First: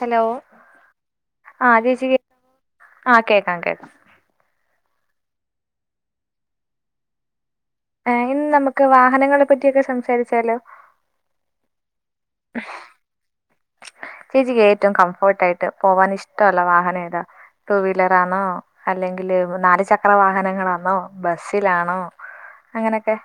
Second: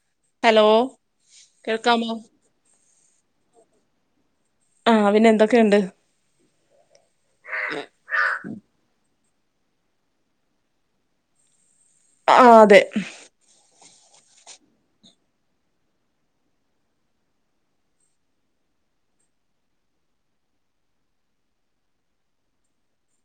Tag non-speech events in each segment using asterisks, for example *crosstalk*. Hello? ആഹ് ചേച്ചി കേൾക്കാമോ കേ ആഹ് കേക്കാം കേക്കാം. ആഹ് പിന്നെ എന്തൊക്കെയുണ്ട്? ഏ ഇന്ന് നമുക്ക് വാഹനങ്ങളെ പറ്റിയൊക്കെ സംസാരിച്ചാലോ? ആ അതെ. ചേച്ചിക്ക് ഏറ്റവും കംഫോർട്ട് ആയിട്ട് പോവാൻ ഇഷ്ട്ടള്ള വാഹനം ഏതാ? ടു വീലറാണോ, അല്ലെങ്കില് നാല് ചക്ര വാഹനങ്ങളാന്നോ, ബസ്സിലാണോ? അങ്ങനെയൊക്കെ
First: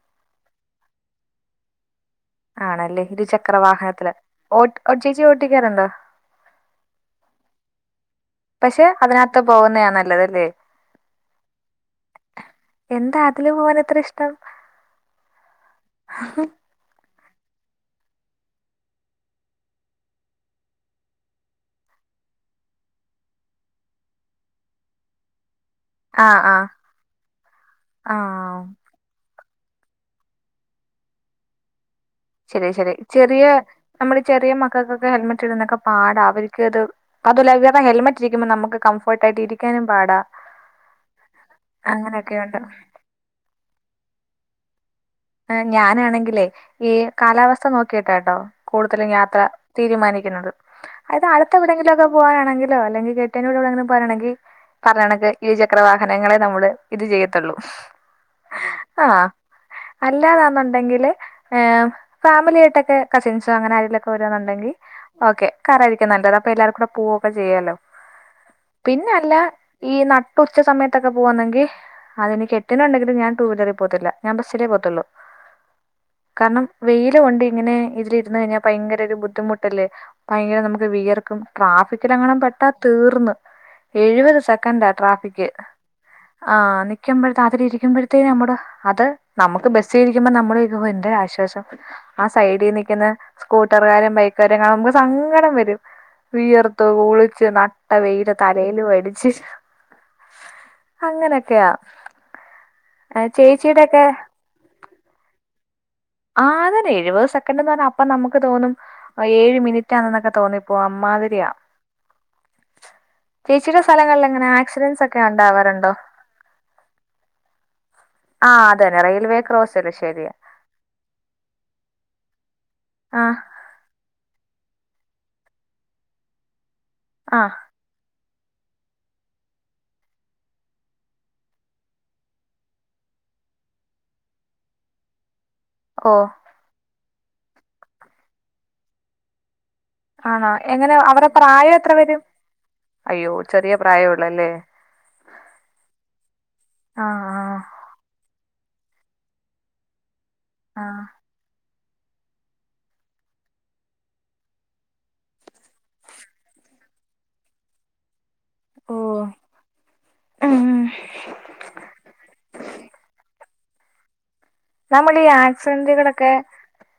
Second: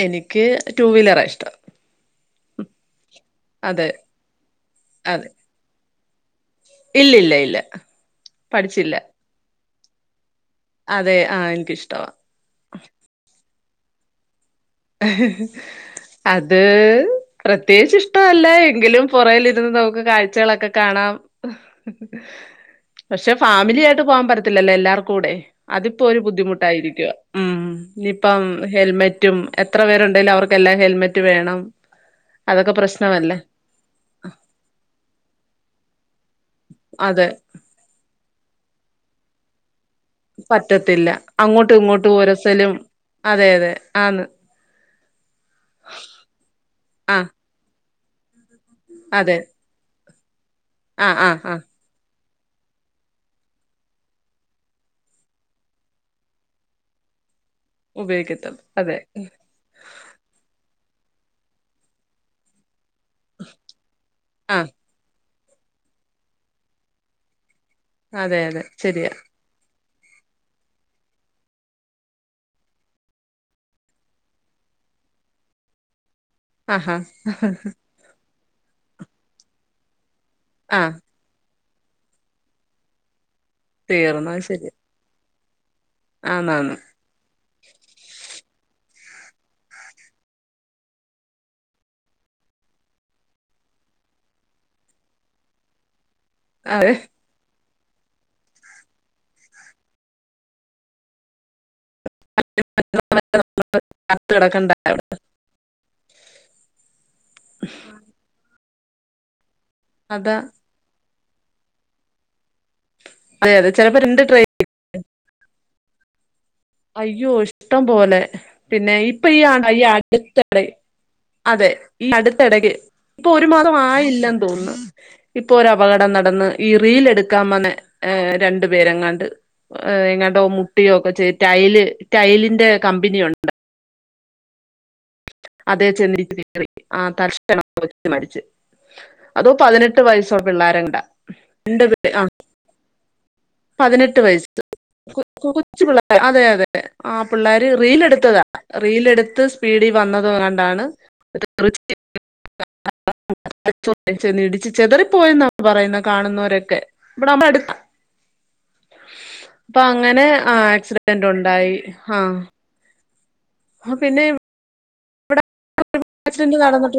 എനിക്ക് ട്ടൂവിലറാ ഇഷ്ടം ആണല്ലേ ഇരു ചക്ര അതെ വാഹനത്തില് ഓ ചേച്ചി അതെ ഓട്ടിക്കാറുണ്ടോ ഇല്ല, ഇല്ല, ഇല്ല, പഠിച്ചില്ല. പോവുന്നയാണല്ലെ *unintelligible* അതെ ആഹ് ഇനിക്കിഷ്ടവാ. അല്ലെ മോനെത്ര ഇഷ്ടം അത് പ്രത്യേകിച്ച് ഇഷ്ട്ടമില്ല എങ്കിലും പുറകിലിരുന്ന് നമുക്ക് കാഴ്ചകളൊക്കെ കാണാം. പക്ഷെ ഫാമിലി ആായിട്ട് പോവാൻ പറ്റത്തില്ലല്ലോ എല്ലാവർക്കും കൂടെ അതിപ്പോ ഒരു ആഹ് ആഹ് ബുദ്ധിമുട്ടായിരിക്കു ഉം ഇനിപ്പം ആഹ് ഹെൽമെറ്റും എത്ര പേരുണ്ടേലു അവർക്കെല്ലാ ഹെൽമെറ്റ് വേണം. ശരി അതൊക്കെ ശരി പ്രശ്നമല്ലേ ചെറിയ നമ്മള് ചെറിയ മക്കൾക്കൊക്കെ ഹെൽമെറ്റിടുന്നൊക്കെ പാടാ. അവർക്ക് അതെ അതുല്ല പിന്നെ ഹെൽമെറ്റഇട്ടു ഇരിക്കുമ്പോ നമ്മക്ക് കംഫേർട്ടായിട്ടിരിക്കാനുംബുധിമുട്ട് ആണ് പറ്റത്തില്ല അങ്ങോട്ടു ഇങ്ങോട്ടു അങ്ങനെയൊക്കെയുണ്ട് ഒരസലും അതെ അതെ ആന്ന് ഞാനാണെങ്കിലേ ഈ ആഹ് കാലാവസ്ഥ നോക്കീട്ടാട്ടൊ കൂടുതലും അതെ യാത്ര തീരുമാനിക്കുന്നത് ആഹ് ആഹ് ആഹ് അതടുത്തെവിടെങ്കിലൊക്കെ പോകാനാണെങ്കിലൊ അല്ലെങ്കിൽ കെട്ട്യന്റെ കൂടെ പോകുകയാണെങ്കിൽ പറയുന്നത് ഇരുചക്രവാഹനങ്ങളെ നമ്മള് ഇത് ചെയ് ഉപയോഗിക്കത്തുള്ളൂ അതെ ആഹ് അല്ലാതാന്നുണ്ടെങ്കില് ഫേം ഫേമിലിയായ്ട്ടൊക്കെ കസിൻസോ അങ്ങനെ ആരെലൊക്കെ ആഹ് വെരാണുണ്ടെങ്കിൽ ഓക്കെ കാറായിരിക്കും നല്ലത് അപ്പൊ എല്ലാര്കൂടെ പോകുക ഒക്കെ ചെയ്യാലോ അതെ അതെ ശരിയ പിന്നല്ല ഈ നട്ടുച്ച സമയത്തൊക്കെ പോവാന്നെങ്കിൽ അതിന് കെട്ട്യോനുണ്ടെങ്കിലു ഞാൻ ടു വീലറിൽ പോവതില്ല ഞാൻ ബസ്സിലെ പോ ത്തൊള്ളു കാരണം ആഹാ വെയ്ല് കൊണ്ട് ഇങ്ങനെ ഇതിലി ര്ന്ന് കഴിഞ്ഞാൽ ഭയങ്കരൊരു ബുദ്ധിമുട്ടല്ലേ ഭയര നമുക്ക് ആഹ് വിയർക്കും. ട്രാഫിക്കിലെങ്ങണെ പെട്ടാ തീർന്ന് തീർന്നു എഴുപത് അത് ശരിയാ സെക്കൻ്റാ ട്രാഫിക്. ആ ആന്നാന്ന് നിക്കുമ്പെഴ്ത്ത് അതിലിരിക്കുമ്പെഴ്ത്തേന് നമ്മുടെ അത് നമ്മ് ക്ക് ബസ്സീരിക്കുമ്പോ നമ്മള്ര്ക്കുമ്പൊ ഏന്തൊരാശ്വാസം ആ സൈഡീ നിക്കുന്ന സ്കൂട്ടറുകാരൻ ബൈക്കാരെ ഞമ്മക്ക് സങ്കടം വരും വിയർത്ത് അതെ കുളിച്ച് നനഞ്ഞു ട്ട വെയില് തലോലു അടിച്ച് അങ്ങനെയൊക്കെയാ. ആ ചേച്ചീടൊക്കെ അത് *unintelligible* ആ അത തന്നെ എഴുപത് സെക്കൻഡ എന്ന് പറഞ്ഞാ അപ്പൊ നമ്മക്ക് തോന്നും ആ ഏഴ് മിനിറ്റ് ആണ് ട്ടാന്നൊക്കെ അതാ തോന്നിപ്പോവും അമ്മാതിരിയാണ് അതെ അതെ ചേച്ചിയുടെ ചിലപ്പോ രണ്ട് സ്ഥലങ്ങളില് ട്രെയിൻ എങ്ങനെയ ആക്സിഡന്റ്സൊക്കെ ഉണ്ടാവാറുണ്ടോ അയ്യോ ഇഷ്ടം പോലെ ആ പിന്നെ അതന്നെ ഇപ്പൊ റെയിൽവേ ഈ ക്രോസില് ശരിയാ അടുത്തിടെ അതെ അടുത്തിടക്ക് ആ ഇപ്പൊ ഒരുമാസമായില്ലെ തോന്നുന്നു ഇപ്പൊ ഒരപകടം നടന്ന് ഈ റീൽ ആ എടുക്കാൻ വന്ന് രണ്ടു പേരെങ്ങാണ്ട് എങ്ങാട്ടൊ മുട്ടിയോക്കെ ചേയ്ത് ടൈല് ടൈലിന്റെ കമ്പനിയുണ്ടാ അതേ ഓ *unintelligible* ആ തർശണ വെച്ച് മരിച്ച് അതോ പതിനെട്ട് വയസ്സോ ആണാ എങ്ങനെ പിള്ളേരെങ്ങാണ്ടാ അവരെ പ്രായം രണ്ട് എത്ര പേ വരും ആ അയ്യോ ചെറിയ പതിനെട്ട് പ്രായുള്ളല്ലേ വയസ്സ് കൊച്ചു പിള്ളേർ അതെ അതെ ആ പിള്ളേര് റീൽ എടുത്തതാ. റീലെടുത്ത് സ്പീഡിൽ വന്നതുകൊണ്ടാണ് ആ *unintelligible* *unintelligible* *unintelligible* ഇടിച്ചു ചെതറിപ്പോയെന്ന പറയുന്നെ കാണുന്നവരൊക്കെ ഇവിടെ നമ്മുടെ അടുത്താണ് ഓ ഇപ്പൊ അങ്ങനെ ആ ഉം ആക്സിഡന്റുണ്ടായി ആഹ ആ പിന്നെ നമ്മൾ ഈ ആക്സിഡന്റുകളൊക്കെ ആക്സിഡന്റ് നടന്നിട്ട്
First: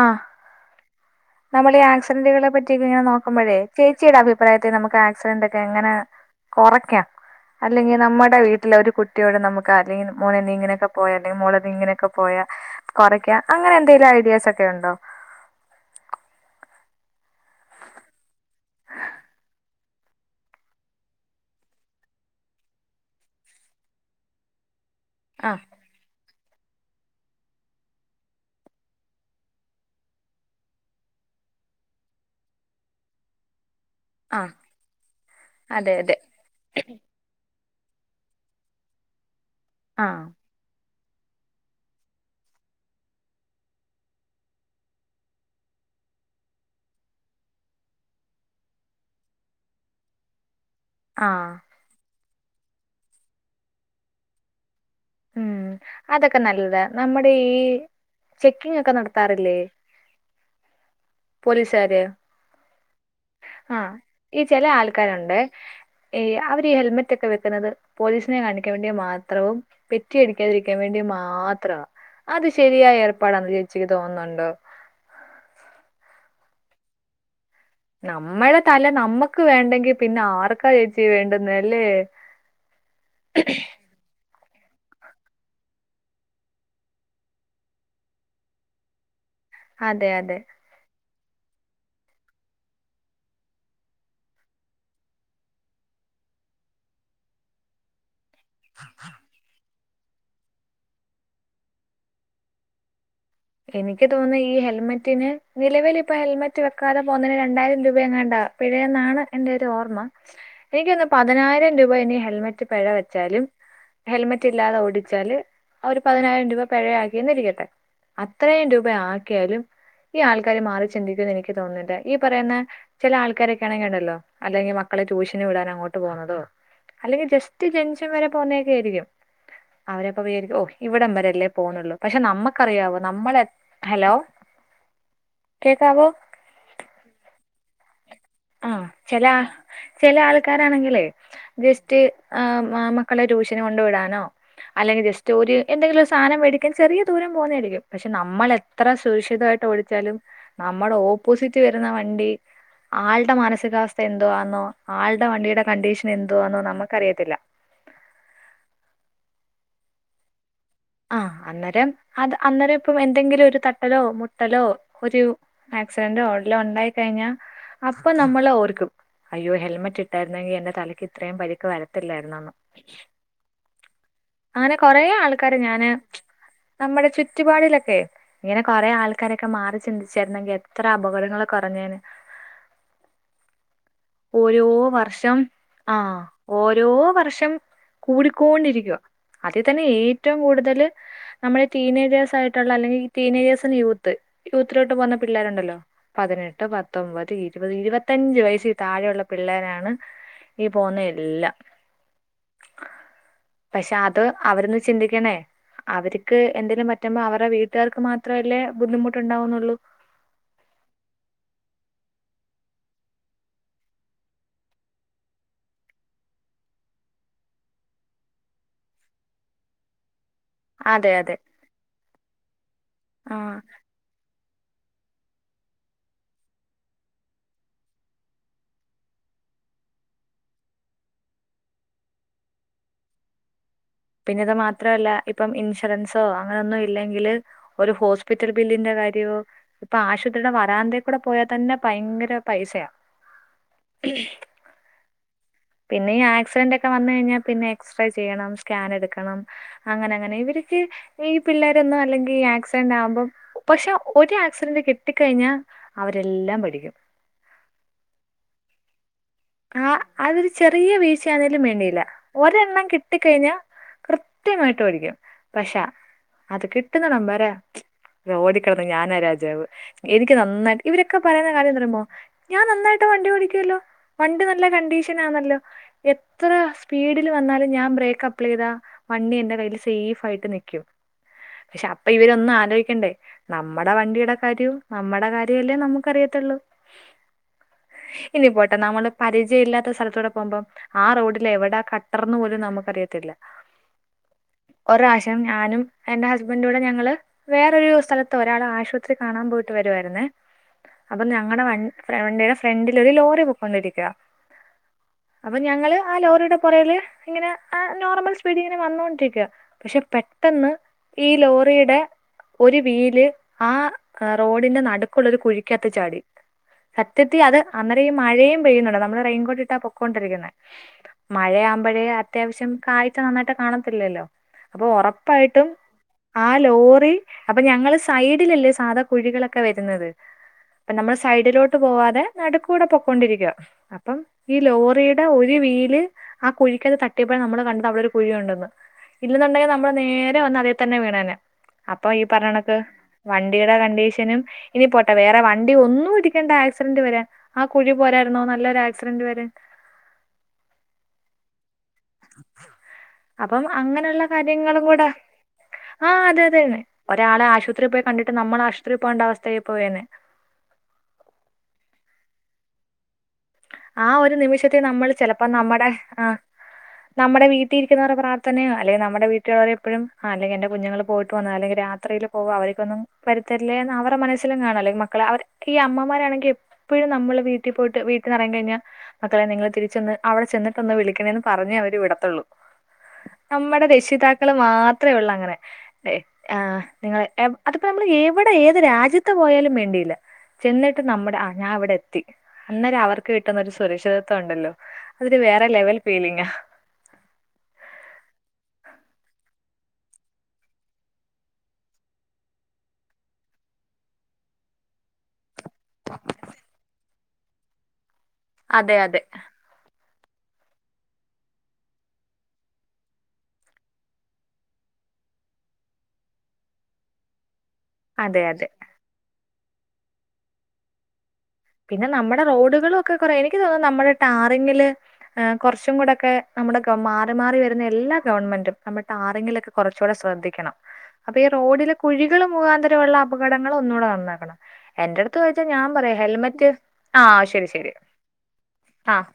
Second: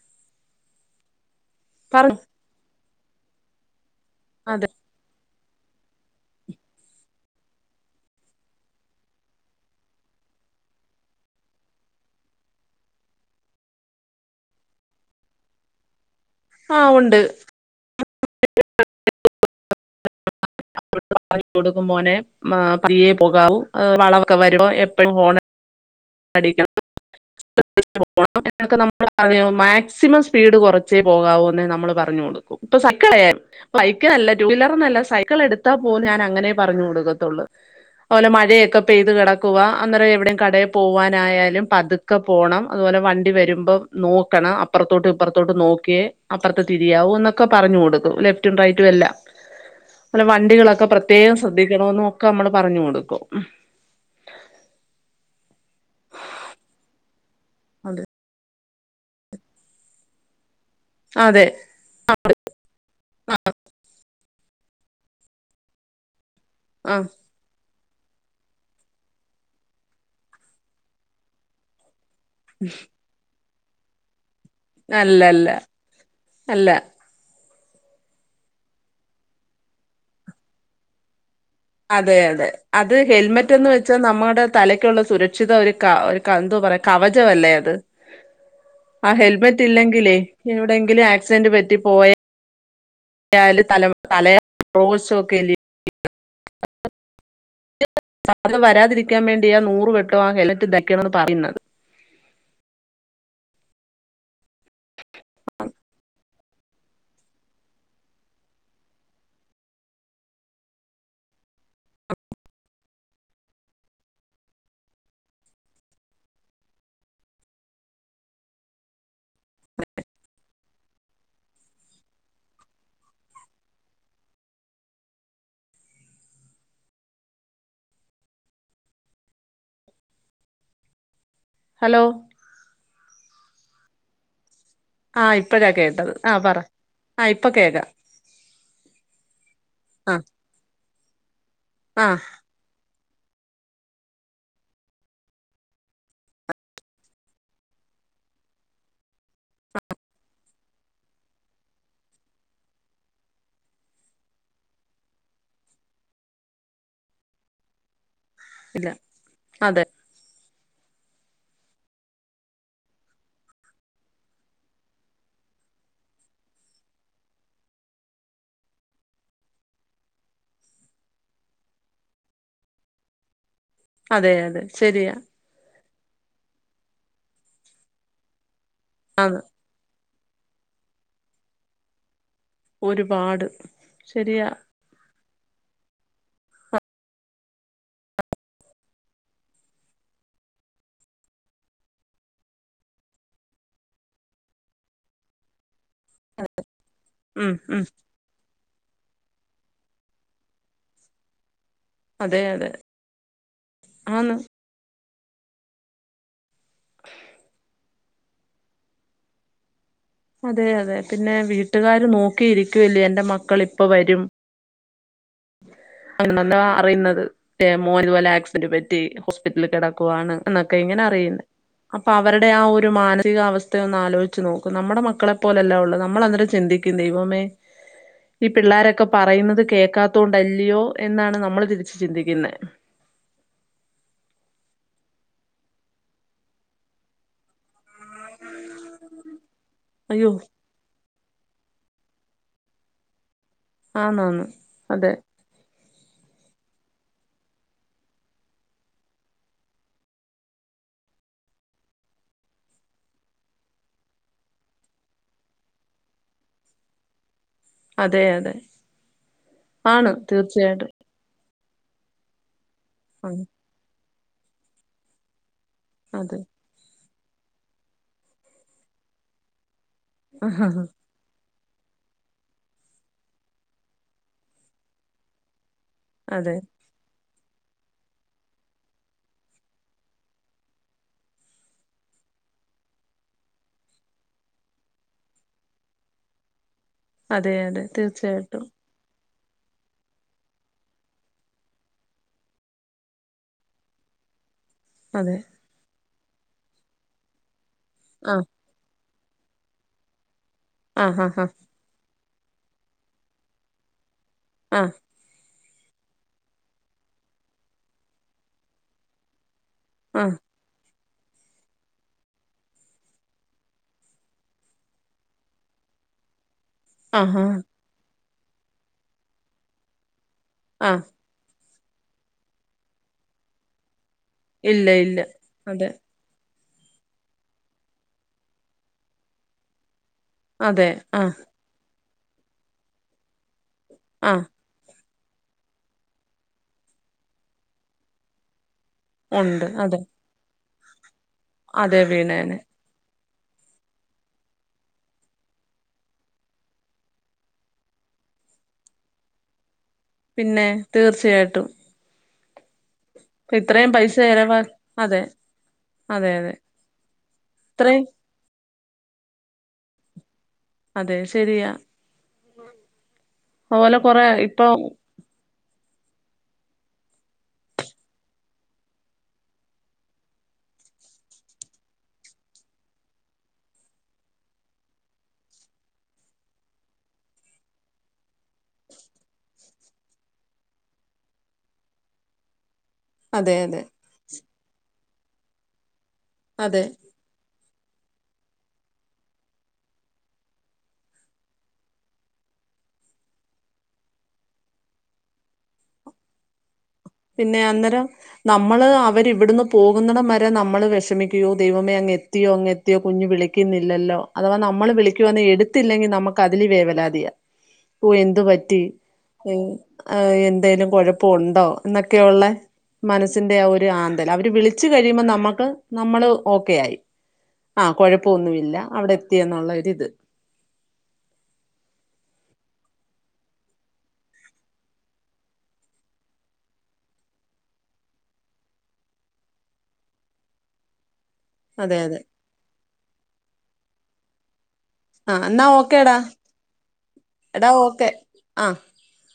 ആ നമ്മൾ ഈ പറഞ്ഞു ആക്സിഡന്റുകളെ പറ്റി ഇങ്ങെ നോക്കുമ്പോഴേ ചേച്ചിടെ അഭിപ്രായ അതെ നമുക്ക ആക്സിഡന്റ് ക്കെ എങ്ങനെ കൊറക്കാം. അല്ലെങ്കിൽ നമ്മുടെ വീട്ടിലെ ഒരു കുട്ടിയോട് നമുക്ക് അല്ലെങ്കിൽ മോളെ നീ ഇങ്ങനൊക്കെ പോയാൽ അല്ലെങ്കിൽ മോളെ നീ ഇങ്ങനൊക്കെ പോയാൽ കൊറക്ക അങ്ങനെ എന്തെലും ഐഡിയാസൊക്കെയുണ്ടോ ആ ഉണ്ട് *unintelligible* *unintelligible* കൊടുക്കും പോനെ പതിയെ പോകാവൂ വളവോക്ക വരു മ്പോ ഹോൺ ആ *unintelligible* അടിക്കാ ണ *unintelligible* നമ്മ മാക്സിമം സ്പീഡ് കുറച്ചേ പോകാവൂ എന്ന് നമ്മൾ പറഞ്ഞ് കൊടുക്കും സൈക്കിള ബൈക്ക് നല്ല ആ ടു വീലറി നല്ല സൈക്കിൾ എടുത്താൽ പോ അതെ അതെ ഞാൻ അങ്ങനെ പറഞ്ഞു കൊടുക്കത്തൊള്ളൂ അതുപോലെ മഴയൊക്കെ പെയ്ത് കെടക്കുവ ആ അന്നേരം എവിടെയും കട പോകാനായാലും പതുക്കെ പോകണം അതുപോലെ വണ്ടി വരുമ്പോ നോക്കണം അപ്പുറത്തോട്ടും ഇപ്പുറത്തോട്ടും നോക്ക ക്കെ അപ്പറത്ത് തിരിയാവൂ എന്നൊക്കെ പറഞ്ഞു കൊടുക്കും ലെഫ്റ്റും റൈറ്റും എല്ലാം അല്ല വണ്ടികളൊക്കെ ഒ ആ പ്രത്യേകം ശ്രദ്ധിക്കണം ഒക്കെ നമ്മള് പറഞ്ഞു കൊടുക്കും ഉം അതൊക്കെ നല്ലതാ നമ്മുടെ ഈ അതെ ചെക്ക് ങ്ങൊക്കെ നടത്താറില്ലേ. ആ അതെ പോലീസുകാര് ആ ആ ഈ ചില ആൾക്കാരുണ്ടെ അവരീ ആ ഹെൽമെറ്റൊക്കെ വെക്കുന്നത് പോലീസിനെ കാണിക്കാൻ വേണ്ടി മാത്രവും പെറ്റി അടിക്കാതിരിക്കാൻ വേണ്ടി മാത്രവാ. അത് ശരിയായ ഏർപ്പാടന്ന് ചേച്ചിക്ക് തോന്നുന്നുണ്ടോ? അല്ല അല്ല അല്ല. നമ്മളെ തല നമ്മുക്ക് വേണ്ടെങ്കിൽ പിന്നെ ആർക്കാ ചേച്ചി വേണ്ടത്. അതെ അതെ അത് ഹെൽമെറ്റ് എന്ന് വെച്ചാ നമ്മുടെ തലക്കുള്ള സുരക്ഷിത ന്താ പറയാ കവജല്ലേ അത് ആ ഹെൽ ഹെമേറ്റ് അതെ ല്ലെങ്കില് അതെ എവിടെയങ്കിലും ആക്സിഡന്റ് പറ്റി പോവേ ന്തായാലും തല കലയാ റോഡ ഷോക്ക്ന്ദീ *unintelligible* അ സാധ്യ വരാതിരിക്കാൻ വേണ്ടിയാ നൂർ വെട്ടോ ആ ഹെൽമറ്റ് വെക്കണെന്ന് പറയുന്നത് എനിക്ക് തോന്നുന്നു ഈ ഹെൽമെറ്റിന് നിലവിൽ ഇപ്പ ഹെൽമെറ്റ് വെക്കാതെ പോകുന്നതിന് രണ്ടായിരം രൂപ എങ്ങാണ്ടാ പിഴയെന്നാണ് എന്റെ ഒരു ഓർമ്മ എനിക്കൊന്ന് പതിനായിരം രൂപ ഇനി ഹെൽമെറ്റ് പിഴ വ ലും ഹെൽമെറ്റ് ഇല്ലാതെ ഓടിച്ചാല് അവര് പതിനായിരം രൂപ പിഴയാക്കിന്ന് ഇരിക്കട്ടെ. അത്രയുംം രൂപ ആക്കിയാലും ഈ ആൾക്കാര് മാറി ചിന്തിക്ക എക്ക് തോന്നുന്നില്ല ഈ പറയുന്ന ചില ആൾക്കാരൊക്കെണെങ്ക ഉണ്ടല്ലോ അല്ലെങ്കിൽ മക്കളെ ട്യൂഷന് വിടാൻ അങ്ങോട്ട് പോണതോ അല്ലെങ്കിൽ ജസ്റ്റ് ജംഗ്ഷൻ വരെ പോകുന്നതൊക്കെ ആയിരിക്കും അവരെപ്പൊ വിചാരിക്കും ഓ ഇവിടം വര പോന്നുള്ളൂ ഹലോ പക്ഷെ നമ്മുക്കറിയാവോ നമ്മളെ ഹലോ.. ആ ഇപ്പഴാ കേക്കാവോ കേട്ടത് ആ പറ ആ ഇപ്പൊ കേക്കാം. ആ ചില ആ ചില ആൾക്കാരാണെങ്കിലേ ജസ്റ്റ് ആ മാ മക്കളെ ട്യൂഷിന കൊണ്ട് വിടാനോ അല്ലെങ്കിൽ ജസ്റ്റ് ഒരു എന്തെങ്കിലും ഒരു സാധനം മേടിക്കാൻ ചെറിയ ദൂരം പോകുന്നതായിരിക്കും പക്ഷെ നമ്മൾ എത്ര സുരക്ഷിതാ ടിച്ചാലും നമ്മുടെ ഓപ്പോസിറ്റ് വരുന്ന വണ്ടി ആളുടെ മാനസികാവസ്ഥ എന്തുവാെന്നോ ആളുടെ വണ്ടിയുടെ കണ്ടീഷൻ എന്തുവാന്നോ നമുക്ക്റിയത്തില്ല ഇല്ല അതെ. ആ അന്നേരം അത് അന്നേരം ഇപ്പം എന്തെങ്കിലും ഒരു തട്ടലോ മുട്ടലോ ഒരു മെ ആക്സിഡന്റ് എല്ലാം ഉണ്ടായി കഴിഞ്ഞ അപ്പൊ നമ്മൾ ഓർക്കും അയ്യോ ഹെൽമെറ്റ് ഇട്ടായിരുന്നെങ്കി എന്റെ തലയ്ക്ക് ഇത്രയും പരിക്ക് വരത്തില്ലായിരുന്നന്ന് അതെ അതെ ശരിയാ ഞാന് നമ്മുടെ ചുറ്റുപാടിലൊക്കെ ഇങ്ങനെ കൊറേ ആന്ന് ആൾക്കാരൊക്കെ മാറി ചിന്തി ച്ചരുന്നെങ്കിൽ എത്ര അപകടങ്ങള് കുറഞ്ഞാനെ ഒരുപാട് ശെരിയാ ആ ഓരോ വർഷം കൂടിക്കൊണ്ടിരിക്കുവ അതി തന്നെ ഏറ്റ ഏറ്റവും കൂടുതൽ നമ്മളെ ടീ നേജേഴ്സായിട്ടുള്ള അല്ലെങ്കി ടീ നേജേഴ്സ്ന്ന് യൂത്ത് യൂത്തിലോട്ട് പോന്ന പിള്ളേരുണ്ടല്ലോ പതിനെട്ട് പത്തൊമ്പത് ഉം ഇരുപത് ഉം ഇരുപത്തിഞ്ച വയ താഴെയുള്ള പിള്ളേരാണ് ഈ പോകുന്ന എല്ലാം അതെ അതെ പക്ഷെ അത് ആന്ന് അവരന്ന് ചിന്തിക്കണേ അവര്ക്ക് എന്തേലും പറ്റുമ്പോ അവരെ വീട്ടുകാർക്ക് മാത്രല്ലേ ബുദ്ധിമുട്ടുണ്ടാവുന്നുള്ളു. അതെ അതെ പിന്നെ വീട്ടുകാര് നോക്കിയിരിക്കൂല്ലേ എൻറെ മക്കള് ഇപ്പൊ വരും. *unintelligible* അങ്ങന്താ അറിയുന്നത് റ്റേ മോന് പോലെ ആക്സിഡന്റ് പറ്റി ഹോസ്പിറ്റലില് കെടക്കുവാണ്. ന്നൊക്കെ ഇങ്ങനെ അതെ അതെ അറിയുന്ന അപ്പൊ അവരുടെ ആ ഒരു ആഹ് മാനസികാവസ്ഥയ ഒന്നലോചി ച്ച് നോക്കു. നമ്മുടെ മക്കളെ പോലെല്ലാം ഉള്ളൂ നമ്മൾന്നേരം ചിന്തിക്കുന്നു ദൈവമേ, ഈ പിള്ളോരൊക്കെ പറയുന്നത് കേക്കാത്ത ത്തോണ്ടല്ലിയോ എന്നാണ് നമ്മള് തിരിച്ച് ചിന്തിക്കുന്ന. പിന്നെത് മാത്രല്ല ഇപ്പം ഇൻഷുറൻസോ അങ്ങനൊന്നും ഇല്ലെങ്കില്. ഒരു ഹോസ്പിറ്റൽ ബില്ലിന്റെ കാര്യോ ഇപ്പൊ അയ്യോ ആശുപത്രിണ വരാന്ത കൂടെ പോയാ തന്നെ ഭയങ്കര പൈസയാ. ആന്നാന്ന് അതെ. പിന്നെ ഈ ആക്സിഡന്റ് ഒക്കെ വന്നു കഴിഞ്ഞാ പിന്നെ എക്സ്റേ ചെയ്യണം. സ്കാൻ എടുക്കണം. അങ്ങനെ അങ്ങനെ ഇവര്ക്ക് ഈ പിള്ളോരൊന്നും അല്ലെങ്കി ആക്സിഡന്റ് ആവുമ്പോം പക്ഷെ ഒരു ആക്സിഡന്റ് കിട്ടിക്കഴിഞ്ഞാൽ അവരെല്ലാം പഠിക്കും. അതെ അതെ. ആ ആണ് അതൊരു ചെറിയ തീർച്ചയായിട്ടും വീഴ്ചയാന്ന വേണ്ടീല്ല. ഒരെണ്ണം കിട്ടി ആ കഴിഞ്ഞാ കൃത്യമായിട്ട് ഓരിക്കും. പക്ഷാ അതെ അത് കിട്ടുന്നണംമ്പരാ ഓടിക്കിടന്ന് ഞാനാ രാജാവ് എനിക്ക് നന്നായിട്ട് ഇവരൊക്കെ പറയുന്ന കാര്യംന്താന്നറിയാമോ ഞാൻ നന്നായിട്ട് വണ്ടി ഓടിക്കൊ ല്ലോ. വണ്ടി നല്ല കണ്ടീഷനാന്നല്ലോ എത്ര അതെ സ്പീഡ വന്നാലും ഞാൻ ബ്രേക്ക് അപ്ലൈ ചെയ്താ വണ്ടി എന്റെ കയ്യ്ല് സേഫ് ആയിട്ട് നിക്കും. പക്ഷെ അപ്പൊ ഇവരൊന്നും ആലോയിക്കണ്ടേ. നമ്മുടെ വണ്ടിയുടെ കാര്യവും നമ്മുടെ കാര്യമ അല്ലേ നമുക്ക്റിയത്തുള്ളൂ അതെ അതെ തീർച്ചയായിട്ടും. പരിചയ ഇല്ലാത്ത സ്ഥലത്തൂടെ പോകുമ്പം ആ റോഡിൽ എവിടാ കട്ടർന്നു പോലും നമുക്കറിയത്തില്ല. *unintelligible* അതെ ഒരാർശ്യം ഞാനും എന്റെ ഹസ്ബൻറ കൂടെ ഞങ്ങള് വേറൊരു ആ സ്ഥലത്ത് ഒരാൾ ആശുത് കാണാൻ പോയിട്ട് വരുവായിരുന്നേ. ആഹ് അപ്പൊ ആഹ് ഞങ്ങളുടെ വണ്ടീടെ ഫ്രണ്ടില് ഒരു ലോറി പൊക്കോണ്ടിരി അ അപ്പൊ ഞങ്ങള് ആ ലോറിയുടെ പൊറേല് ഇങ്ങനെ ആ നോർമൽ സ്പീഡ് ഇങ്ങനെ വന്നോണ്ടിരിക്കുക പക്ഷെ ആഹ് പെട്ടെന്ന് ഈ ലോറിയുടെ ഒരു വീല് ആ റോഡിന്റെ നടുക്കുള്ള ഒരു കുഴിക്കാത്ത് ചാടി. ആഹ് ആഹ് സത്യത്തിൽ അത് ആഹ് അന്നേരം മഴയും പെയ്യുന്നുണ്ട്. നമ്മള് റെയിൻകോട്ട് ഇട്ടാ പൊക്കൊണ്ടിരിക്കുന്ന. ആഹ് മഴയാമ്പോഴേ അത്യാവശ്യം കാഴ്ച നന്നായിട്ട് കാണത്തില്ലല്ലോ. അപ്പൊ ഇല്ല ഇല്ല ഒറപ്പായിട്ടും അതെ ആ ലോറി അപ്പൊ ഞങ്ങള് സൈഡിലല്ലേ സാധാ കുഴികളൊക്കെ വര്ന്നത്. അതെ അപ്പൊ നമ്മള് ആഹ് സൈഡിലോട്ട് പോവാതെ നടുക്കൂടെ പൊക്കൊണ്ടിരിക്ക. അപ്പം ആഹ് ഈ ലോറിയുടെ ഒരു വീല് ആ കുഴിക്കത്ത് തട്ടിയപ്പോഴ നമ്മള് കണ്ടത് അവിടെ ഒരു കുഴിയു ണ്ടെന്ന്. ഉണ്ട് ഇല്ലെന്നുണ്ടെങ്കില് നമ്മള് അതെ നേരെ വന്ന് അതേ തന്നെ വീണേനെ അതെ അപ്പൊ ഈ വീണേനെ പറഞ്ഞണക്ക് വണ്ടിയുടെ കണ്ടീഷനും ഇനി പോട്ടെ വേറെ വണ്ടി ഒന്നും ഇടിക്കേണ്ട ആക്സിഡന്റ് വരാൻ ആ കുഴി പോരാ നല്ലൊരു ആക്സിഡന്റ് വര പിന്നെ തീർച്ചയായിട്ടും. അപ്പം ഇത്രയും പൈസ അങ്ങനെയുള്ള ചെലവാ കാര്യങ്ങളും കൂടെ അതെ ആഹ് അതെ അതെ ഒരാളെ ആശുപത്രി പോയി ഇത്രയും കണ്ടിട്ട് നമ്മള് ആ ത്രി പോകേണ്ട അവസ്ഥ ആയി പോയന്നെ. അതെ ശെരിയാ. ആ ഒരു ഇപ്പൊ നിമിഷത്തെ നമ്മൾ ചെലപ്പോ നമ്മുടെ അ നമ്മടെ വീട്ടീരിക്കുന്നവരുടെ പ്രാർത്ഥനയോ അല്ലേ നമ്മുടെ വീട്ടികാരെപ്പഴും ആഹ് അല്ലെങ്കി എന്റെ കുഞ്ഞുങ്ങള് പോയിട്ട് വന്നോ അല്ലെങ്കി രാ യാത്രയില് പോവാ അവര്ക്കൊന്നും വരുത്തല്ലേന്ന് അവരെ മനസ്സിലും കാണുല്ലോ ഈ മക്കള അവരെ ഈ അമ്മമാരാണെങ്കി എ പ്പഴും നമ്മള് വീട്ടി പോയിട്ട് വീ പറയാൻ കഴിഞ്ഞാ മക്കളെ നിങ്ങള് തിരിച്ചെന്ന് അവിടെ ചെന്നിട്ടൊന്ന് വിളിക്കണേന്ന് പറഞ്ഞേ അവര് വിടത്തുള്ളൂ അതെ അതെ നമ്മടെ രക്ഷിതാക്കള് മാത്രേ ഒള്ളങ്ങനെ ഏഹ് അതെ നിങ്ങ അതിപ്പോ നമ്മള് ഏവിടെ ഏത് രാജ്യത്ത് പോയാലും വേണ്ടീല്ലാ ചെന്നിട്ട് നമ്മുടെ ആഹ് ഞാ ഇവിടെത്തി അന്നേരം അവർ ക്ക് കിട്ടുന്ന ഒരു സുരക്ഷിതത്വംണ്ടല്ലോ അതൊരു വേറെ ലെവൽ ഫീലിങ്ങാ പിന്നെ അന്നേരം നമ്മള് അവരിവിടുന്ന് പോകുന്നിടം വരെ നമ്മള് വിഷമിക്കുകയോ ദൈവമേ അ എത്തിയോ അങ്ങെത്തിയോ കുഞ്ഞ് വിളിക്കുന്നില്ലല്ലോ അഥവാ നമ്മള് വിളിക്കുവാന്നേ എടുത്തില്ലെങ്കി നമുക്ക് അതില് വേവലാതിയാ ഓഹ് എന്ത് പറ്റി അതെ അതെ അയ്യോ ആഹ് എന്തേലും കൊഴപ്പ ഒണ്ടോ എന്നൊക്കെയൊള്ളേ മനസ്സിന്റെ ആ ഒരു ആന്തല് അവര് വിളിച്ചു കഴിയുമ്പോ നമ്മക്ക് നമ്മള് ഓക്കെ ആയി ആഹ് അതെ അതെ കൊഴപ്പൊന്നുവില്ല അവിടെ എത്തിയെന്നുള്ള ഒരിത് പിന്നെ നമ്മടെ റോഡുകളും ഒക്കെ കുറെ എനിക്ക് തോന്നുന്നു നമ്മുടെ ടാറിങ്ങില് ഏഹ് കൊറച്ചും കൂടക്കെ നമ്മുടെ ഗ മാറി മാറി വരുന്ന എല്ലാ ഗവൺമെന്റും നമ്മ ടാറിങ്ങിലൊക്കെ കൊറച്ചൂടെ ശ്രദ്ധിക്കണം അപ്പൊ ഈ റോഡിലെ അതെ അതെ കുഴികള് മുഖാന്തരമുള്ള അപകടങ്ങളൊന്നുകൂടെ നന്നാക്കണം എന്റെ ആ അടുത്ത് ചോയിച്ചാ എന്നാ ഞാൻ പറയാ ഓക്കേടാ ഹെൽമെറ്റ് ആഹ് ശരി എടാ ശരി ഓക്കെ ആ ആഹ്